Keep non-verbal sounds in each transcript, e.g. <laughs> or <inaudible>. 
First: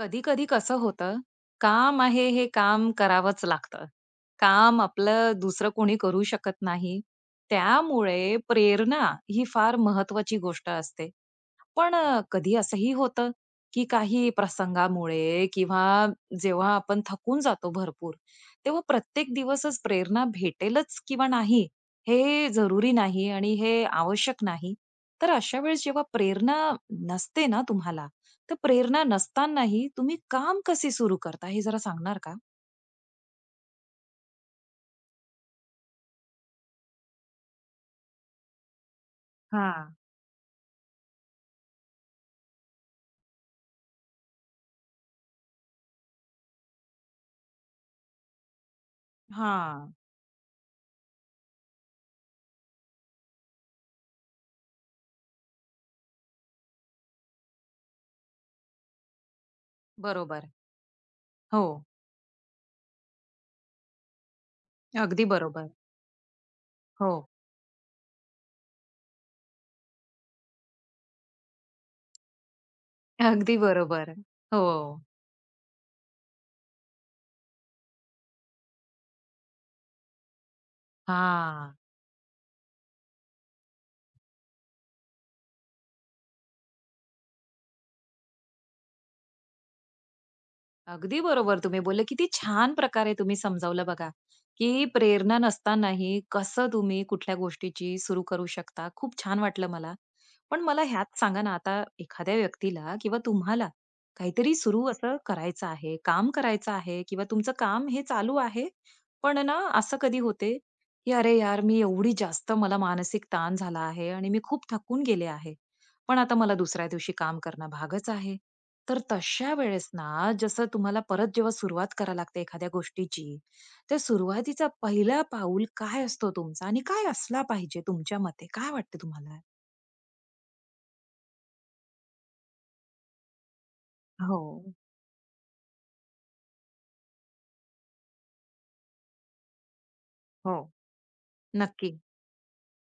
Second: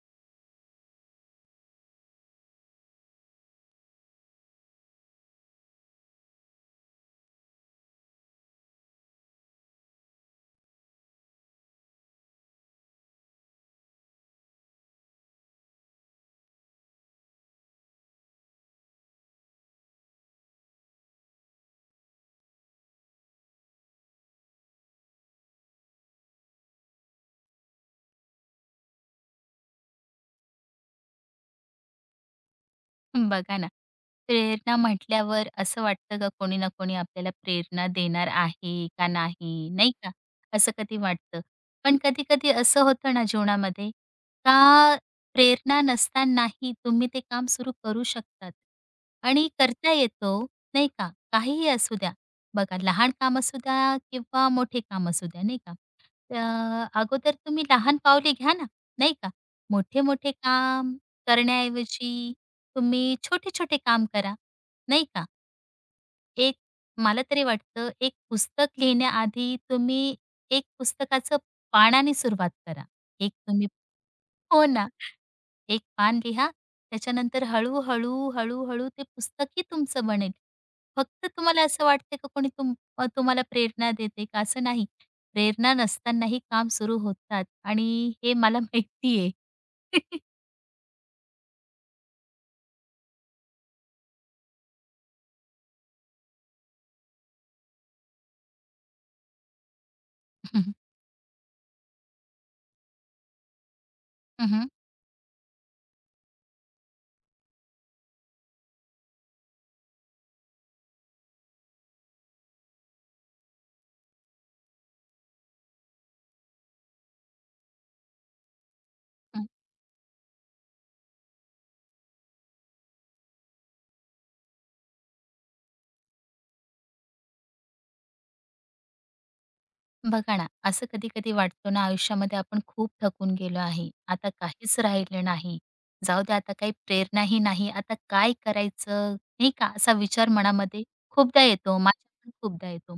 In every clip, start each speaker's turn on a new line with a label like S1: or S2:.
S1: कधी कधी कसं होतं काम आहे हे काम करावंच लागतं काम आपलं दुसरं कोणी करू शकत नाही त्यामुळे प्रेरणा ही फार महत्वाची गोष्ट असते. पण कधी असंही होतं की काही प्रसंगामुळे किंवा जेव्हा आपण थकून जातो भरपूर, तेव्हा प्रत्येक दिवसच प्रेरणा भेटेलच किंवा नाही, हे जरुरी नाही आणि हे आवश्यक नाही. तर अशा वेळेस जेव्हा प्रेरणा नसते ना तुम्हाला, तर प्रेरणा नसतानाही तुम्ही काम कसे सुरू करता हे जरा सांगणार का?
S2: बघा ना, प्रेरणा म्हटल्यावर असं वाटतं का कोणी ना कोणी आपल्याला प्रेरणा देणार आहे का नाही, नाही
S1: हां.
S2: का? असं कधी वाटतं. पण कधी-कधी असं होतं ना जीवनामध्ये का प्रेरणा नसतानाही तुम्ही ते काम सुरू करू शकतात आणि करता
S1: हां.
S2: येतो, नाही का? काहीही असू द्या. बघा लहान काम असू द्या किंवा मोठे काम असू द्या, नाही का? अगोदर तुम्ही लहान पावले घ्या ना, नाही का? मोठे-मोठे
S1: बरोबर.
S2: काम
S1: हो.
S2: करण्याऐवजी तुम्ही छोटे-छोटे काम करा, नाही का?
S1: अगदी बरोबर.
S2: एक
S1: हो.
S2: मला तरी वाटतं एक पुस्तक लिहिण्याआधी तुम्ही एक पुस्तकाचं पानाने सुरुवात करा. एक
S1: अगदी
S2: तुम्ही
S1: बरोबर.
S2: हो
S1: हो.
S2: ना, एक पान लिहा. त्याच्यानंतर हळू-हळू, हळू-हळू ते पुस्तकही तुमचं बनेल. फक्त तुम्हाला
S1: हां.
S2: असं वाटतं का कोणी तुम्हाला प्रेरणा देते का? असं नाही. प्रेरणा नसतानाही काम सुरू होतात आणि हे मला माहिती आहे. <laughs>
S1: अगदी बरोबर तुम्ही बोलले. किती छान प्रकारे तुम्ही समजावलं बघा, की प्रेरणा नसतानाही कसं तुम्ही कुठल्या गोष्टीची सुरू करू शकता. खूप छान वाटलं मला. पण मला ह्यात सांगा ना, आता एखाद्या व्यक्तीला किंवा तुम्हाला
S2: हं,
S1: काहीतरी
S2: हं.
S1: सुरू असं करायचं आहे, काम करायचं आहे किंवा तुमचं काम हे चालू आहे. पण ना असं कधी होते, की "अरे यार, मी एवढी जास्त मला मानसिक ताण झाला आहे आणि मी खूप थकून गेले आहे. पण आता मला दुसऱ्या दिवशी काम करणं भागच आहे." तर तशा वेळेस ना, जसं तुम्हाला परत जेव्हा सुरुवात करावी लागते एखाद्या गोष्टीची, तर सुरुवातीचा पहिला पाऊल काय असतो तुमचा आणि काय असला पाहिजे तुमच्या मते? काय वाटतं तुम्हाला?
S2: बघा ना, असं कधी-कधी वाटतो ना, आयुष्यामध्ये आपण खूप थकून गेलो आहे. आता
S1: हो,
S2: काहीच राहिलं नाही. जाऊ दे आता काही प्रेरणाही नाही. आता काय करायचं, नाही का? असा विचार
S1: हो.
S2: मनामध्ये खूपदा येतो.
S1: नक्की.
S2: माझ्या पण खूपदा येतो.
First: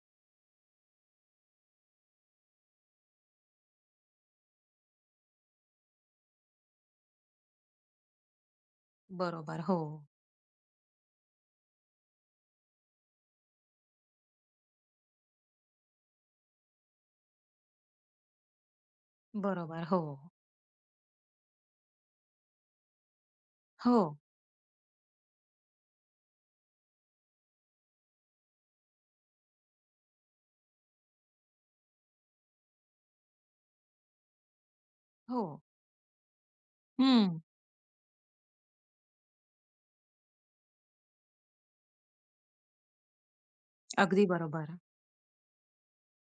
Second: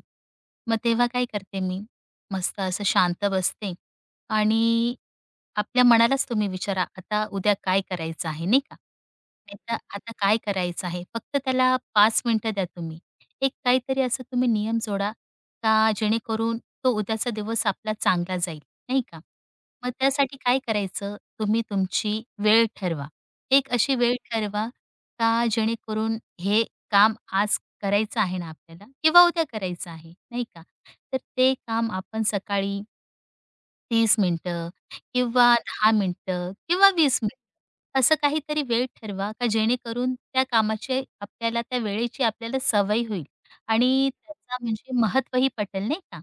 S2: मग तेव्हा काय करते मी, मस्त असं शांत बसते आणि आपल्या मनालाच तुम्ही विचारा, आता उद्या काय करायचं आहे, नाही का?
S1: बरोबर.
S2: नाहीतर
S1: हो.
S2: आता काय करायचं आहे? फक्त त्याला 5 मिनिटं द्या तुम्ही. एक काहीतरी असं तुम्ही नियम जोडा, का जेणेकरून तो उद्याचा दिवस आपला चांगला जाईल, नाही का?
S1: बरोबर.
S2: मग हो.
S1: हो.
S2: त्यासाठी काय करायचं, तुम्ही तुमची वेळ ठरवा. एक अशी
S1: हो,
S2: वेळ ठरवा का जेणेकरून हे काम आज करायचं आहे ना आपल्याला किंवा उद्या करायचं आहे, नाही का? तर ते काम आपण सकाळी 30 मिनिटं
S1: हो.
S2: किंवा 10 मिनिटं किंवा 20 मिनिटं.
S1: हं.
S2: असं काहीतरी वेळ ठरवा का जेणेकरून त्या कामाची आपल्याला त्या वेळेची आपल्याला सवय होईल आणि
S1: अगदी
S2: त्याचा
S1: बरोबर.
S2: म्हणजे महत्त्वही पटेल नाही का?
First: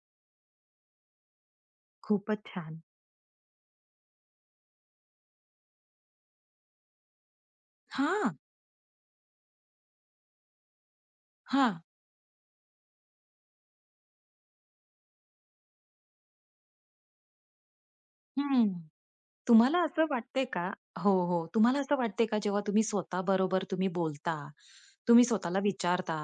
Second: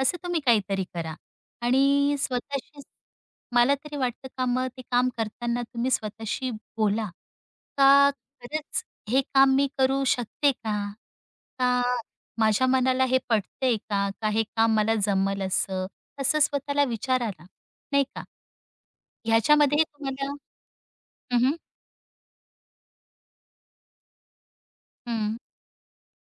S2: असं तुम्ही काहीतरी करा आणि
S1: खूपच छान.
S2: स्वतःशी मला तरी वाटतं का मग ते काम करताना तुम्ही स्वतःशी बोला, का
S1: हां,
S2: खरंच हे काम मी करू शकते का?
S1: हां.
S2: का माझ्या मनाला हे पटतंय का? का हे काम मला जमेल असं? असं स्वतःला विचारा ना, नाही का?
S1: हं. तुम्हाला
S2: ह्याच्यामध्ये
S1: असं
S2: तुम्हाला
S1: वाटतंय का हो,
S2: हं,
S1: हो.
S2: हं.
S1: तुम्हाला असं वाटतंय का जेव्हा तुम्ही स्वतःबरोबर तुम्ही बोलता, तुम्ही
S2: हं.
S1: स्वतःला विचारता,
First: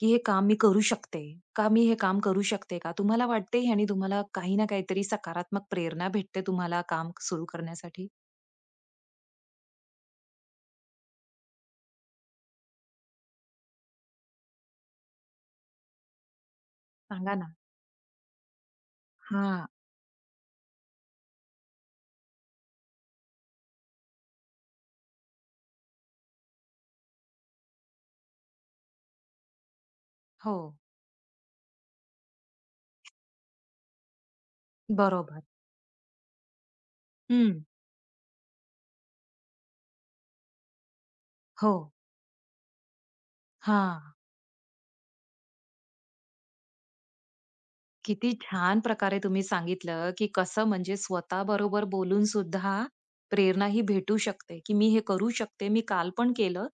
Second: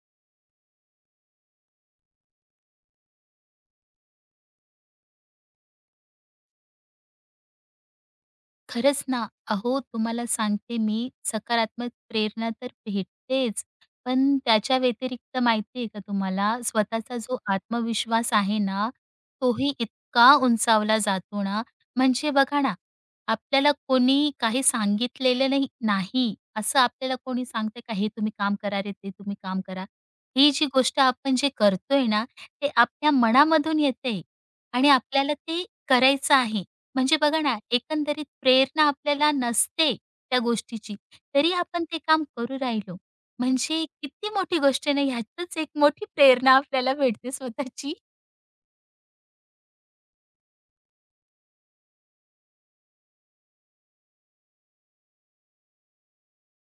S1: की हे काम मी करू शकते का? मी हे काम करू शकते का? तुम्हाला वाटते ह्यानी तुम्हाला काही ना काहीतरी सकारात्मक प्रेरणा भेटते तुम्हाला काम सुरू करण्यासाठी?
S2: खरंच ना. अहो, तुम्हाला सांगते मी, सकारात्मक प्रेरणा तर भेटतेच, पण त्याच्या व्यतिरिक्त माहिती आहे का तुम्हाला, स्वतःचा
S1: सांगा
S2: जो
S1: ना?
S2: आत्मविश्वास आहे ना,
S1: हां.
S2: तोही इतका उंचावला जातो ना, म्हणजे बघा ना, आपल्याला कोणी काही सांगितलेलं नाही नाही, असं आपल्याला कोणी सांगतंय का, "हे तुम्ही काम करा रे, ते तुम्ही काम करा." ही
S1: हो.
S2: जी गोष्ट आपण जे करतोय ना, ते आपल्या मनामधून येते आणि आपल्याला
S1: बरोबर.
S2: ते करायचं आहे. म्हणजे बघा ना,
S1: हं.
S2: एकंदरीत प्रेरणा आपल्याला नसते त्या गोष्टीची, तरी
S1: हो.
S2: आपण ते काम करू राहिलो. म्हणजे
S1: हां.
S2: किती मोठी गोष्ट आहे ह्यातच एक मोठी प्रेरणा आपल्याला भेटते स्वतःची.
S1: किती छान प्रकारे तुम्ही सांगितलं, की कसं म्हणजे स्वतःबरोबर बोलून सुद्धा प्रेरणा ही भेटू शकते, की मी हे करू शकते. मी काल पण केलं,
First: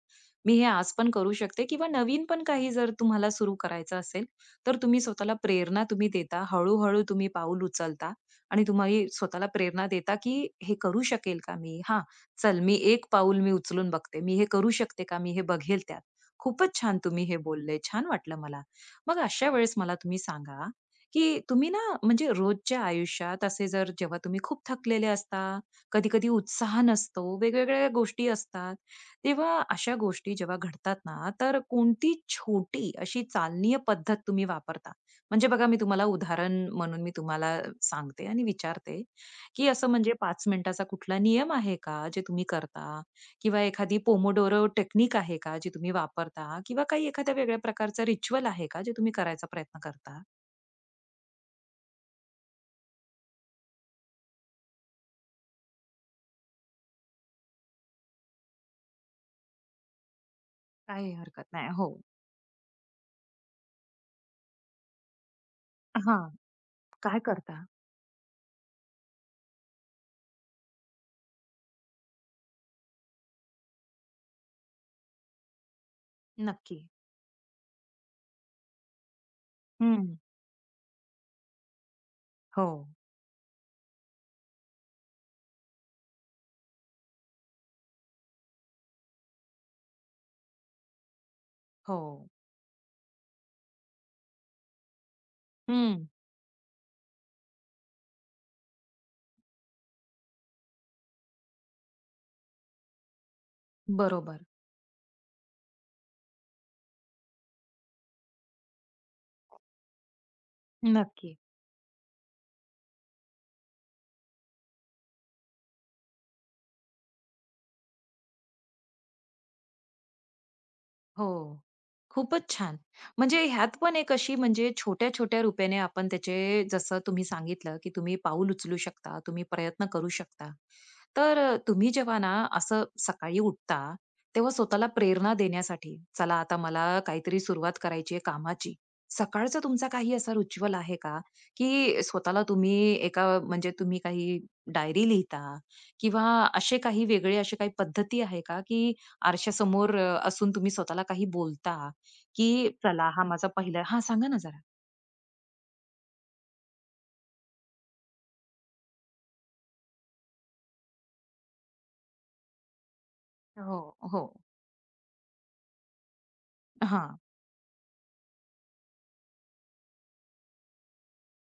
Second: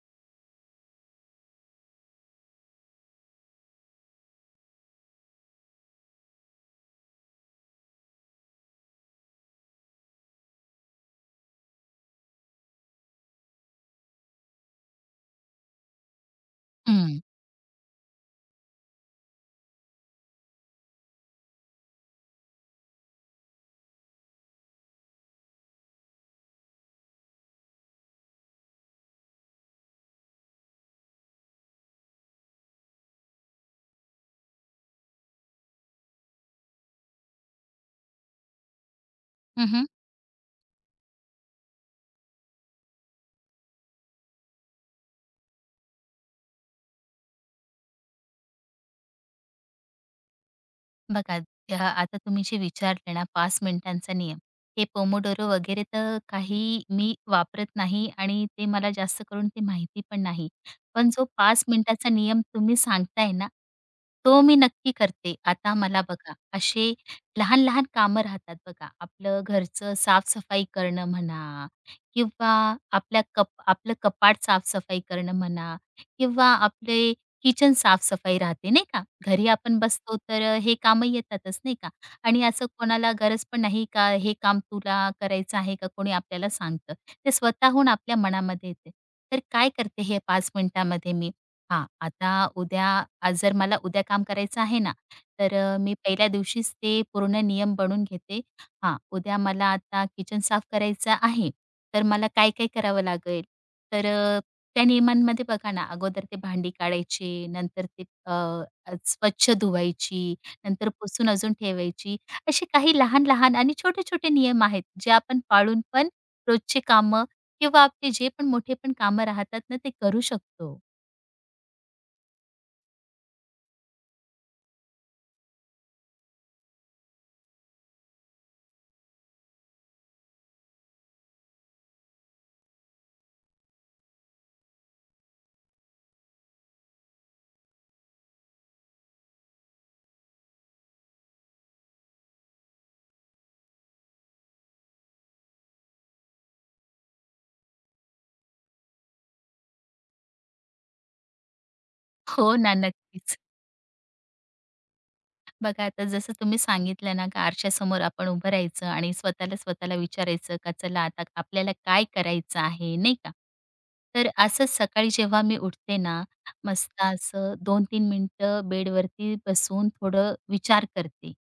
S1: मी हे आज पण करू शकते किंवा नवीन पण काही जर तुम्हाला सुरू करायचं असेल, तर तुम्ही स्वतःला प्रेरणा तुम्ही देता. हळू तुम्ही पाऊल उचलता आणि तुम्ही स्वतःला प्रेरणा देता, की "हे करू शकेल का मी? हां, चल मी एक पाऊल उचलून बघते. मी हे करू शकते का? मी हे बघेल त्यात." खूपच छान
S2: हं.
S1: तुम्ही हे बोलले. छान वाटलं मला. मग अशा वेळेस मला तुम्ही सांगा की तुम्ही ना म्हणजे रोजच्या आयुष्यात असे जर जेव्हा तुम्ही खूप थकलेले असता, कधी-कधी उत्साह नसतो, वेगवेगळ्या गोष्टी असतात. तेव्हा अशा गोष्टी जेव्हा घडतात ना, तर कोणती छोटी अशी चालनीय पद्धत तुम्ही वापरता? म्हणजे बघा मी तुम्हाला उदाहरण म्हणून तुम्हाला सांगते आणि विचारते, की
S2: हं,
S1: असं म्हणजे 5 मिनिटाचा कुठला नियम आहे का जे तुम्ही करता? किंवा एखादी पोमोडोरो टेक्निक आहे का जी तुम्ही वापरता? किंवा काही एखाद्या वेगळ्या प्रकारचा रिच्युअल आहे का जे तुम्ही करायचा प्रयत्न करता?
S2: बघा आता तुम्ही जे विचारले ना 5 मिनिटांचा नियम. हे पोमोडोरो वगैरे तर काही मी वापरत नाही आणि ते मला जास्त करून ते माहिती पण नाही. पण
S1: काही
S2: जो
S1: हरकत
S2: 5
S1: नाही. हो.
S2: मिनिटाचा नियम तुम्ही सांगताय ना, तो मी नक्की करते. आता मला
S1: हां.
S2: बघा असे
S1: काय करता?
S2: लहान-लहान कामं राहतात बघा. आपलं घरचं साफ करणं म्हणा किंवा आपल्या कप आपलं कपाट साफ करणं म्हणा किंवा
S1: नक्की.
S2: आपले किचन साफ-सफाई राहते नाही का? घरी आपण
S1: हं.
S2: बसतो तर हे कामं येतातच नाही का? आणि
S1: हो,
S2: असं कोणाला गरज पण नाही का हे काम तुला करायचं आहे का? कोणी आपल्याला सांगतं. ते स्वतःहून आपल्या मनामध्ये येते. तर काय करते हे 5 मिनिटामध्ये मी? हां,
S1: हो.
S2: आता उद्या आज जर मला उद्या काम करायचं आहे ना, तर मी
S1: हं.
S2: पहिल्या दिवशीच ते पूर्ण नियम बनवून घेते. हां, उद्या मला आता किचन साफ करायचं आहे, तर मला काय-काय करावं लागेल? तर
S1: बरोबर.
S2: त्या नियमांमध्ये बघा ना, अगोदर ते भांडी काढायची, नंतर ते अ, अ, स्वच्छ धुवायची, नंतर पुसून
S1: नक्की.
S2: अजून ठेवायची. असे काही लहान-लहान आणि छोटे-छोटे नियम आहेत, जे आपण पाळून पण रोजचे कामं किंवा आपले जे पण मोठे पण कामं राहतात ना, ते करू शकतो.
S1: हो. खूपच छान. म्हणजे ह्यात पण एक अशी म्हणजे छोट्या-छोट्या रुपयाने आपण त्याचे जसं तुम्ही सांगितलं, की तुम्ही पाऊल उचलू शकता, तुम्ही प्रयत्न करू शकता. तुम्ही जेव्हा ना असं सकाळी उठता, तेव्हा स्वतःला प्रेरणा देण्यासाठी, चला आता मला काहीतरी सुरुवात करायची आहे कामाची. सकाळचा तुमचा काही असा रिच्युअल आहे का, की स्वतःला तुम्ही एका म्हणजे तुम्ही काही डायरी लिहिता किंवा असे काही वेगळे असे काही पद्धती आहे का, की आरशासमोर असून तुम्ही स्वतःला काही बोलता,
S2: हो
S1: की
S2: ना,
S1: चला हा
S2: नक्कीच.
S1: माझा पहिला हां, सांगा ना जरा?
S2: बघा आता जसं तुम्ही सांगितलं ना, का आरशासमोर आपण उभं राहायचं आणि स्वतःला स्वतःला विचारायचं का चला आता आपल्याला काय करायचं आहे, नाही का?
S1: हो. हो.
S2: तर असं सकाळी जेव्हा मी उठते ना, मस्त
S1: हां.
S2: असं 2-3 मिनिटं बेडवरती बसून थोडं विचार करते.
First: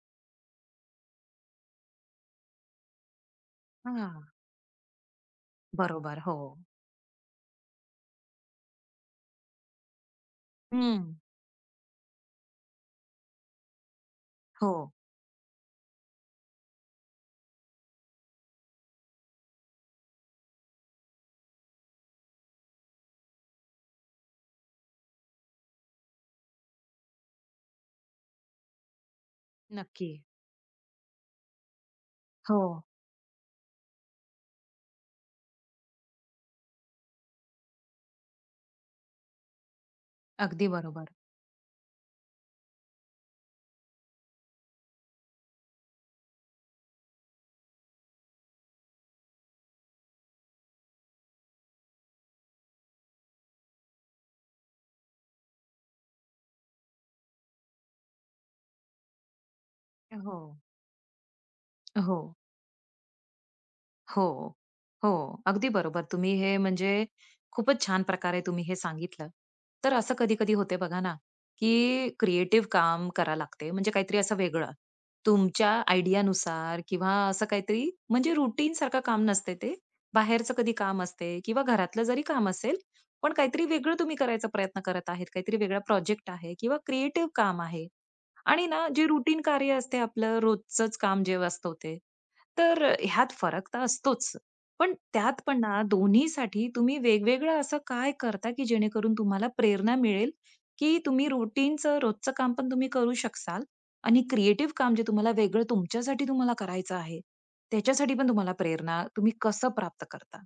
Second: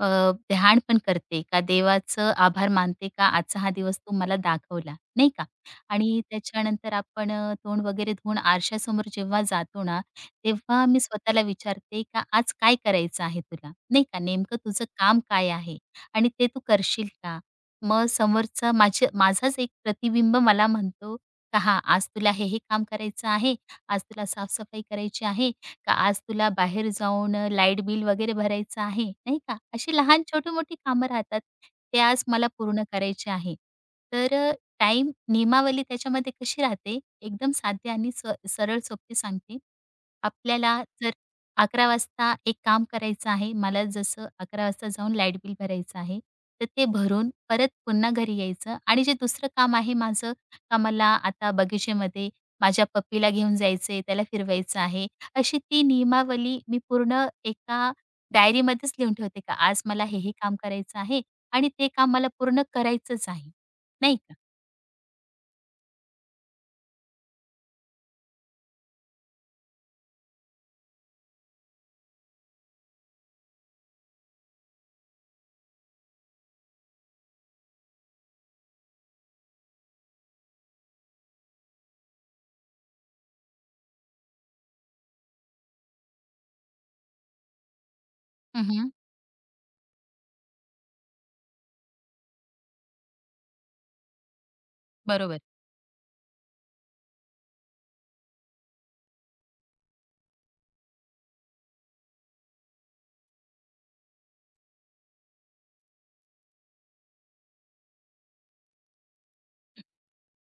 S2: अ, ध्यान पण करते का देवाचं आभार मानते का आजचा हा दिवस तू
S1: हां.
S2: मला दाखवला, नाही का?
S1: बरोबर.
S2: आणि
S1: हो.
S2: त्याच्यानंतर आपण तोंड वगैरे धुवून आरशासमोर जेव्हा जातो ना, तेव्हा मी
S1: हं.
S2: स्वतःला विचारते का आज काय करायचं आहे तुला, नाही का. नेमकं
S1: हो.
S2: तुझं काम काय आहे आणि ते तू करशील का? मग समोरचा माझे माझाच एक प्रतिबिंब मला म्हणतो का हां, आज तुला हे-हे काम करायचं आहे, आज तुला साफ करायची आहे, का आज तुला बाहेर जाऊन लाईट बिल वगैरे भरायचं आहे, नाही का. अशी
S1: नक्की.
S2: लहान छोटी-मोठी कामं राहतात. ते आज मला
S1: हो.
S2: पूर्ण करायचे आहे. तर टाईम नियमावली त्याच्यामध्ये कशी राहते, एकदम साधी आणि सरळ सोपी सांगते.
S1: अगदी
S2: आपल्याला जर
S1: बरोबर.
S2: 11 वाजता एक काम करायचं आहे, मला जसं 11 वाजता जाऊन लाईट बिल भरायचं आहे, तर ते भरून परत पुन्हा घरी यायचं आणि जे दुसरं काम आहे माझं, का मला आता बगीचेमध्ये माझ्या पप्पीला घेऊन जायचं आहे, त्याला फिरवायचं आहे. अशी ती नियमावली मी पूर्ण एका डायरीमध्येच लिहून ठेवते, का आज मला हे, हे
S1: हो.
S2: काम करायचं आहे आणि ते काम मला
S1: हो.
S2: पूर्ण करायचंच आहे, नाही
S1: हो,
S2: का?
S1: हो. अगदी बरोबर. तुम्ही हे म्हणजे खूपच छान प्रकारे तुम्ही हे सांगितलं. तर असं कधी-कधी होते बघा ना, की क्रिएटिव्ह काम करा लागते म्हणजे काहीतरी असं वेगळं. तुमच्या आयडियानुसार किंवा असं काहीतरी म्हणजे रूटीनसारखं काम नसते ते. बाहेरचं कधी काम असते किंवा घरातलं जरी काम असेल, पण काहीतरी वेगळं तुम्ही करायचा प्रयत्न करत आहेत. काहीतरी वेगळा प्रोजेक्ट आहे किंवा क्रिएटिव्ह काम आहे. आणि ना
S2: हं,
S1: जे रूटीन कार्य असते आपलं रोजचंच काम जे असतं ते, ह्यात फरक तर असतोच. पण
S2: बरोबर.
S1: त्यात पण ना दोन्हीसाठी तुम्ही वेगवेगळं असं काय करता, की जेणेकरून तुम्हाला प्रेरणा मिळेल, की तुम्ही रूटीनचं रोजचं काम पण तुम्ही करू शकाल आणि क्रिएटिव्ह काम जे तुम्हाला वेगळं तुमच्यासाठी तुम्हाला करायचं आहे, त्याच्यासाठी पण तुम्हाला प्रेरणा तुम्ही कसं प्राप्त करता?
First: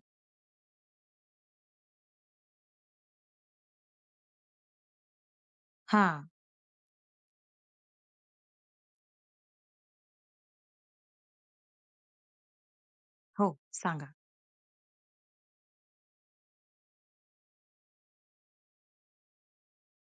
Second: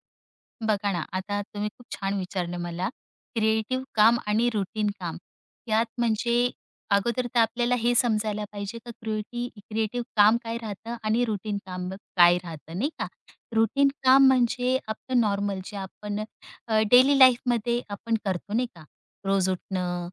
S2: बघा ना, आता तुम्ही खूप छान विचारलं मला. क्रिएटिव्ह काम आणि रूटीन काम यात
S1: हां.
S2: म्हणजे अगोदर तर आपल्याला हे समजायला पाहिजे का क्रिएटिव्ह काम काय राहतं आणि रूटीन काम काय राहतं, नाही का?
S1: हो,
S2: रूटीन
S1: सांगा.
S2: काम म्हणजे आपलं नॉर्मल जे आपण डेली लाईफमध्ये आपण करतो, नाही का? रोज उठणं,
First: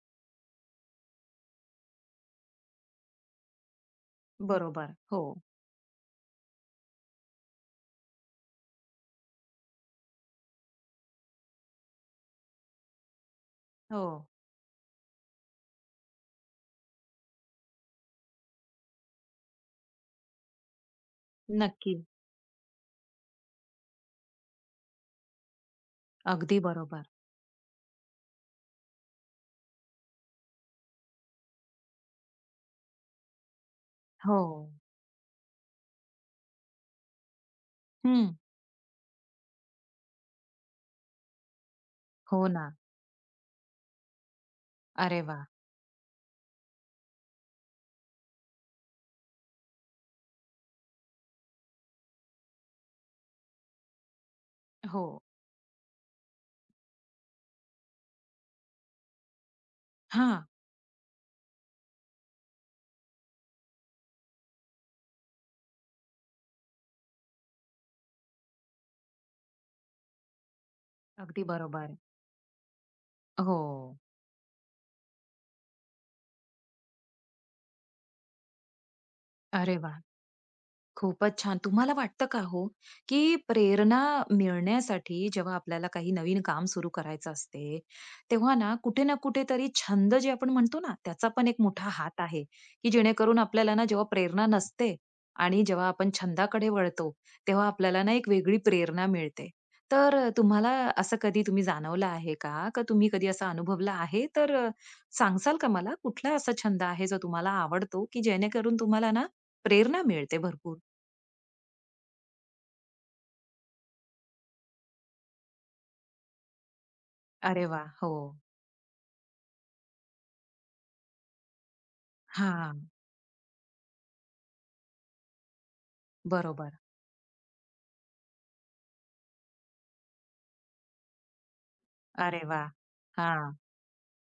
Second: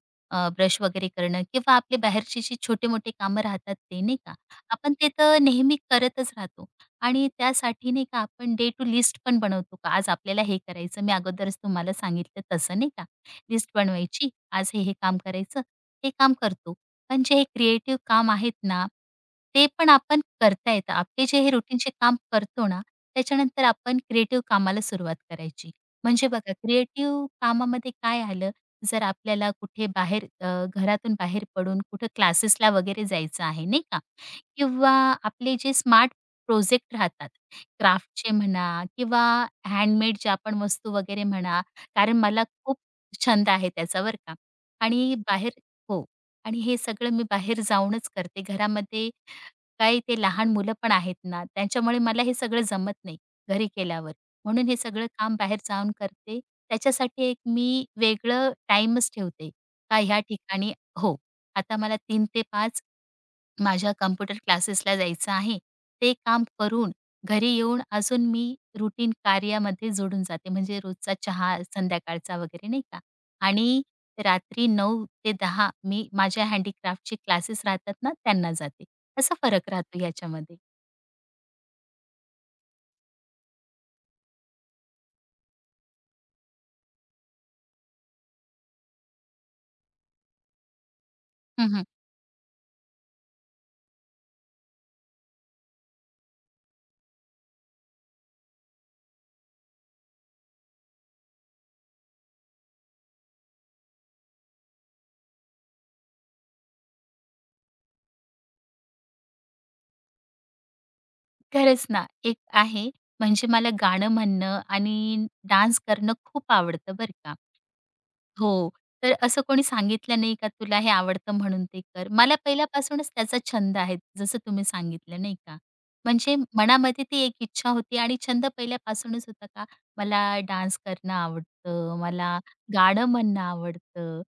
S2: ब्रश वगैरे करणं किंवा आपले बाहेरचे जे छोटे-मोठे कामं राहतात ते, नाही का? आपण
S1: बरोबर.
S2: ते
S1: हो.
S2: तर नेहमी करतच राहतो. आणि त्यासाठी नाही का आपण डे टू लिस्ट पण बनवतो का? आज आपल्याला हे करायचं. मी अगोदरच तुम्हाला सांगितलं तसं नाही का? लिस्ट
S1: हो.
S2: बनवायची. आज हे, हे काम करायचं. हे काम करतो. पण जे हे क्रिएटिव्ह काम आहेत ना, ते पण आपण करता येतं. आपले जे हे रुटीनचे
S1: नक्की.
S2: काम करतो ना, त्याच्यानंतर आपण क्रिएटिव्ह कामाला सुरुवात करायची. म्हणजे बघा
S1: अगदी बरोबर.
S2: क्रिएटिव्ह कामामध्ये काय आलं, जर आपल्याला कुठे बाहेर घरातून बाहेर पडून कुठं क्लासेसला वगैरे जायचं आहे नाही का?
S1: हो.
S2: किंवा आपले जे स्मार्ट प्रोजेक्ट राहतात.
S1: हं.
S2: क्राफ्टचे म्हणा किंवा हँडमेड ज्या आपण वस्तू वगैरे म्हणा, कारण मला
S1: हो ना.
S2: खूप छंद आहे त्याचा बरं का. आणि
S1: अरे वाह!
S2: बाहेर हो. आणि हे सगळं मी बाहेर जाऊनच करते. घरामध्ये काय ते लहान मुलं पण आहेत ना, त्यांच्यामुळे मला हे सगळं जमत नाही घरी केल्यावर. म्हणून हे सगळं
S1: हो.
S2: काम बाहेर जाऊन करते. त्याच्यासाठी एक मी वेगळं टाईमच ठेवते. का ह्या
S1: हां.
S2: ठिकाणी हो. आता मला 3 ते 5 माझ्या कॉम्प्युटर क्लासेसला जायचं आहे. ते काम करून घरी येऊन अजून मी रूटीन कार्यामध्ये जोडून जाते. म्हणजे रोजचा
S1: अगदी
S2: चहा
S1: बरोबर.
S2: संध्याकाळचा वगैरे नाही का
S1: हो.
S2: आणि रात्री 9 ते 10 मी माझ्या हँडीक्राफ्टचे क्लासेस राहतात ना, त्यांना जाते. असा फरक
S1: अरे
S2: राहतो
S1: वाह!
S2: याच्यामध्ये.
S1: खूपच छान. तुम्हाला वाटतं का हो, की प्रेरणा मिळण्यासाठी जेव्हा आपल्याला काही नवीन काम सुरू करायचं असते, तेव्हा ना कुठे ना कुठेतरी छंद जे आपण म्हणतो ना, त्याचा पण एक मोठा हात आहे, की जेणेकरून आपल्याला ना जेव्हा प्रेरणा नसते आणि जेव्हा आपण छंदाकडे वळतो, तेव्हा आपल्याला ना एक वेगळी प्रेरणा मिळते. तर तुम्हाला असं कधी तुम्ही जाणवलं आहे का? का तुम्ही कधी असा अनुभवला आहे? का मला कुठला असा छंद आहे जो तुम्हाला आवडतो, की जेणेकरून तुम्हाला ना प्रेरणा मिळते भरपूर?
S2: खरंच ना, एक आहे म्हणजे मला गाणं म्हणणं आणि डान्स करणं खूप आवडतं बरं का.
S1: अरे वाह! हो.
S2: हो, तर असं कोणी सांगितलं नाही का तुला हे आवडतं म्हणून ते कर. मला
S1: हां,
S2: पहिल्यापासूनच त्याचा छंद आहे जसं तुम्ही सांगितलं नाही का. म्हणजे
S1: बरोबर.
S2: मनामध्ये ती एक इच्छा होती आणि छंद पहिल्यापासूनच होता का मला डान्स करणं आवडतं, मला
S1: अरे वाह!
S2: गाणं म्हणणं
S1: हां,
S2: आवडतं.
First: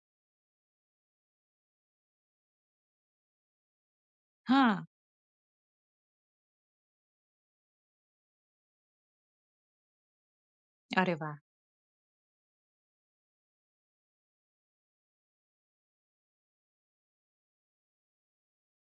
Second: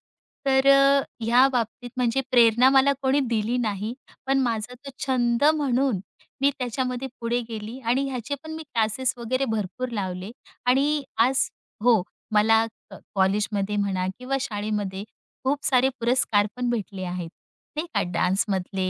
S2: तर ह्या बाबतीत म्हणजे प्रेरणा मला कोणी दिली नाही, पण माझा
S1: हां.
S2: तो छंद म्हणून मी त्याच्यामध्ये पुढे गेली आणि ह्याचे पण मी क्लासेस वगैरे भरपूर लावले आणि
S1: अरे वाह!
S2: आज हो, मला कॉलेजमध्ये म्हणा किंवा शाळेमध्ये खूप सारे पुरस्कार पण भेटले आहेत, नाही का डान्समधले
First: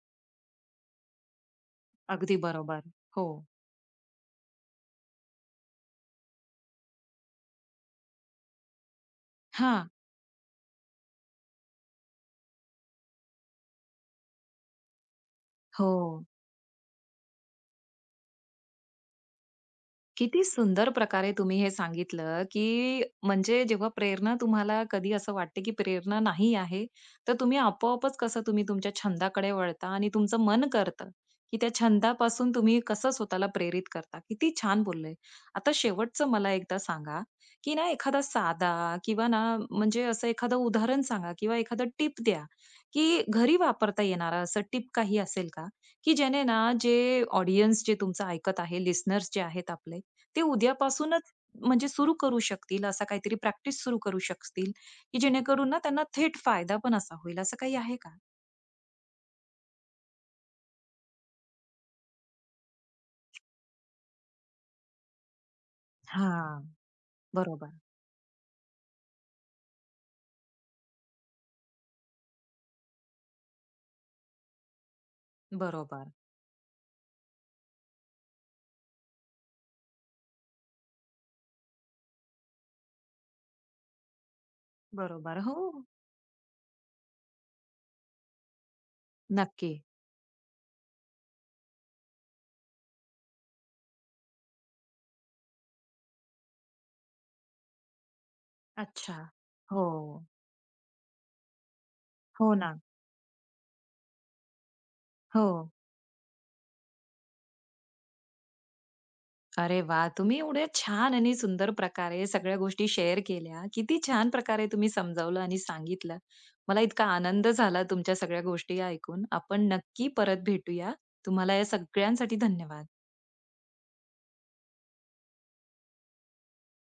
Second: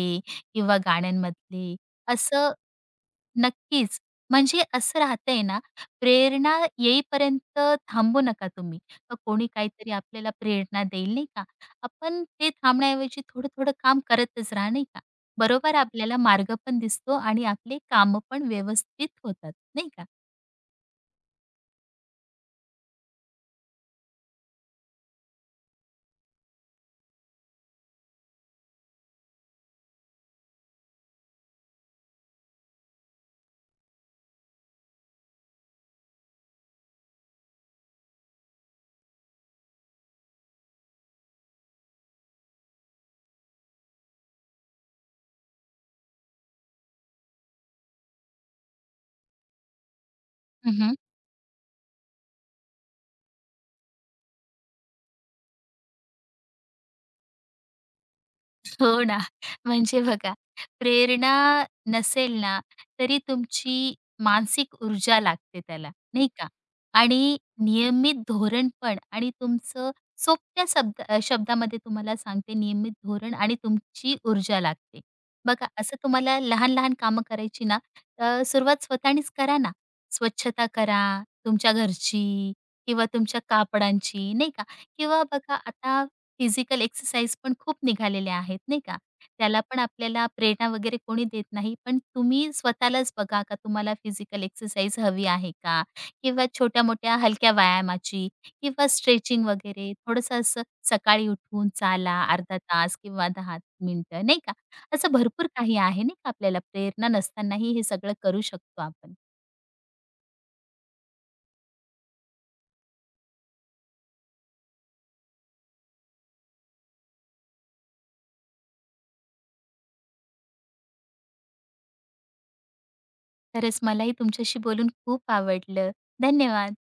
S2: किंवा गाण्यांमधले.
S1: अगदी
S2: असं
S1: बरोबर. हो.
S2: नक्कीच. म्हणजे असं राहतंय ना, प्रेरणा येईपर्यंत थांबू नका तुम्ही. का कोणी
S1: हां.
S2: काहीतरी आपल्याला प्रेरणा देईल नाही का? आपण ते थांबण्याऐवजी थोडं-थोडं काम करतच राहा नाही का? बरोबर
S1: हो.
S2: आपल्याला मार्ग पण दिसतो आणि आपले कामं पण व्यवस्थित होतात, नाही का?
S1: किती सुंदर प्रकारे तुम्ही हे सांगितलं, की म्हणजे जेव्हा प्रेरणा तुम्हाला कधी असं वाटते, की प्रेरणा नाही आहे, तर तुम्ही आपोआपच कसं तुम्ही तुमच्या छंदाकडे वळता आणि तुमचं मन करतं, की त्या छंदापासून तुम्ही कसं स्वतःला प्रेरित करता. किती छान बोलले. आता शेवटचं मला एकदा सांगा, की ना एखादा साधा किंवा ना म्हणजे असं एखादं उदाहरण सांगा किंवा एखादं टिप द्या, की घरी वापरता येणारा असं टिप काही असेल का? की ज्याने ना जे ऑडियन्स जे तुमचं ऐकत आहे, लिस्नर्स जे आहेत आपले ते उद्यापासूनच म्हणजे सुरू करू शकतील, असा काहीतरी प्रॅक्टिस सुरू करू शकतील, की जेणेकरून ना त्यांना थेट फायदा पण असा होईल, असं काही आहे का?
S2: हो ना. म्हणजे बघा, प्रेरणा नसेल ना, तरी तुमची मानसिक ऊर्जा लागते त्याला, नाही का?
S1: हां,
S2: आणि
S1: बरोबर.
S2: नियमित धोरण पण आणि तुमचं सोप्या शब्दामध्ये तुम्हाला सांगते नियमित धोरण आणि तुमची ऊर्जा लागते. बघा, असं
S1: बरोबर,
S2: तुम्हाला लहान-लहान कामं करायची ना, तर सुरुवात स्वतःनीच करा ना. स्वच्छता करा तुमच्या घरची किंवा तुमच्या कापडांची, नाही का? किंवा
S1: बरोबर.
S2: बघा
S1: हो.
S2: आता फिजिकल एक्सरसाइज पण खूप निघालेल्या आहेत नाही का? त्याला
S1: नक्की.
S2: पण आपल्याला प्रेरणा वगैरे कोणी देत नाही. पण तुम्ही स्वतःलाच बघा का तुम्हाला फिजिकल एक्सरसाइज हवी आहे का? किंवा छोट्या-मोठ्या हलक्या व्यायामाची किंवा
S1: अच्छा.
S2: स्ट्रेचिंग
S1: हो.
S2: वगैरे थोडंसं असं सकाळी उठून चाला
S1: हो
S2: अर्धा
S1: ना.
S2: तास किंवा 10 मिनिटं नाही का? असं भरपूर
S1: हो.
S2: काही आहे नाही का आपल्याला प्रेरणा नसतानाही हे सगळं करू शकतो आपण.
S1: अरे वा, तुम्ही एवढ्या छान आणि सुंदर प्रकारे सगळ्या गोष्टी शेअर केल्या. किती छान प्रकारे तुम्ही समजावलं आणि सांगितलं. मला इतका आनंद झाला तुमच्या सगळ्या गोष्टी ऐकून. आपण नक्की परत भेटूया. तुम्हाला या सगळ्यांसाठी धन्यवाद.
S2: खरंच मलाही तुमच्याशी बोलून खूप आवडलं. धन्यवाद.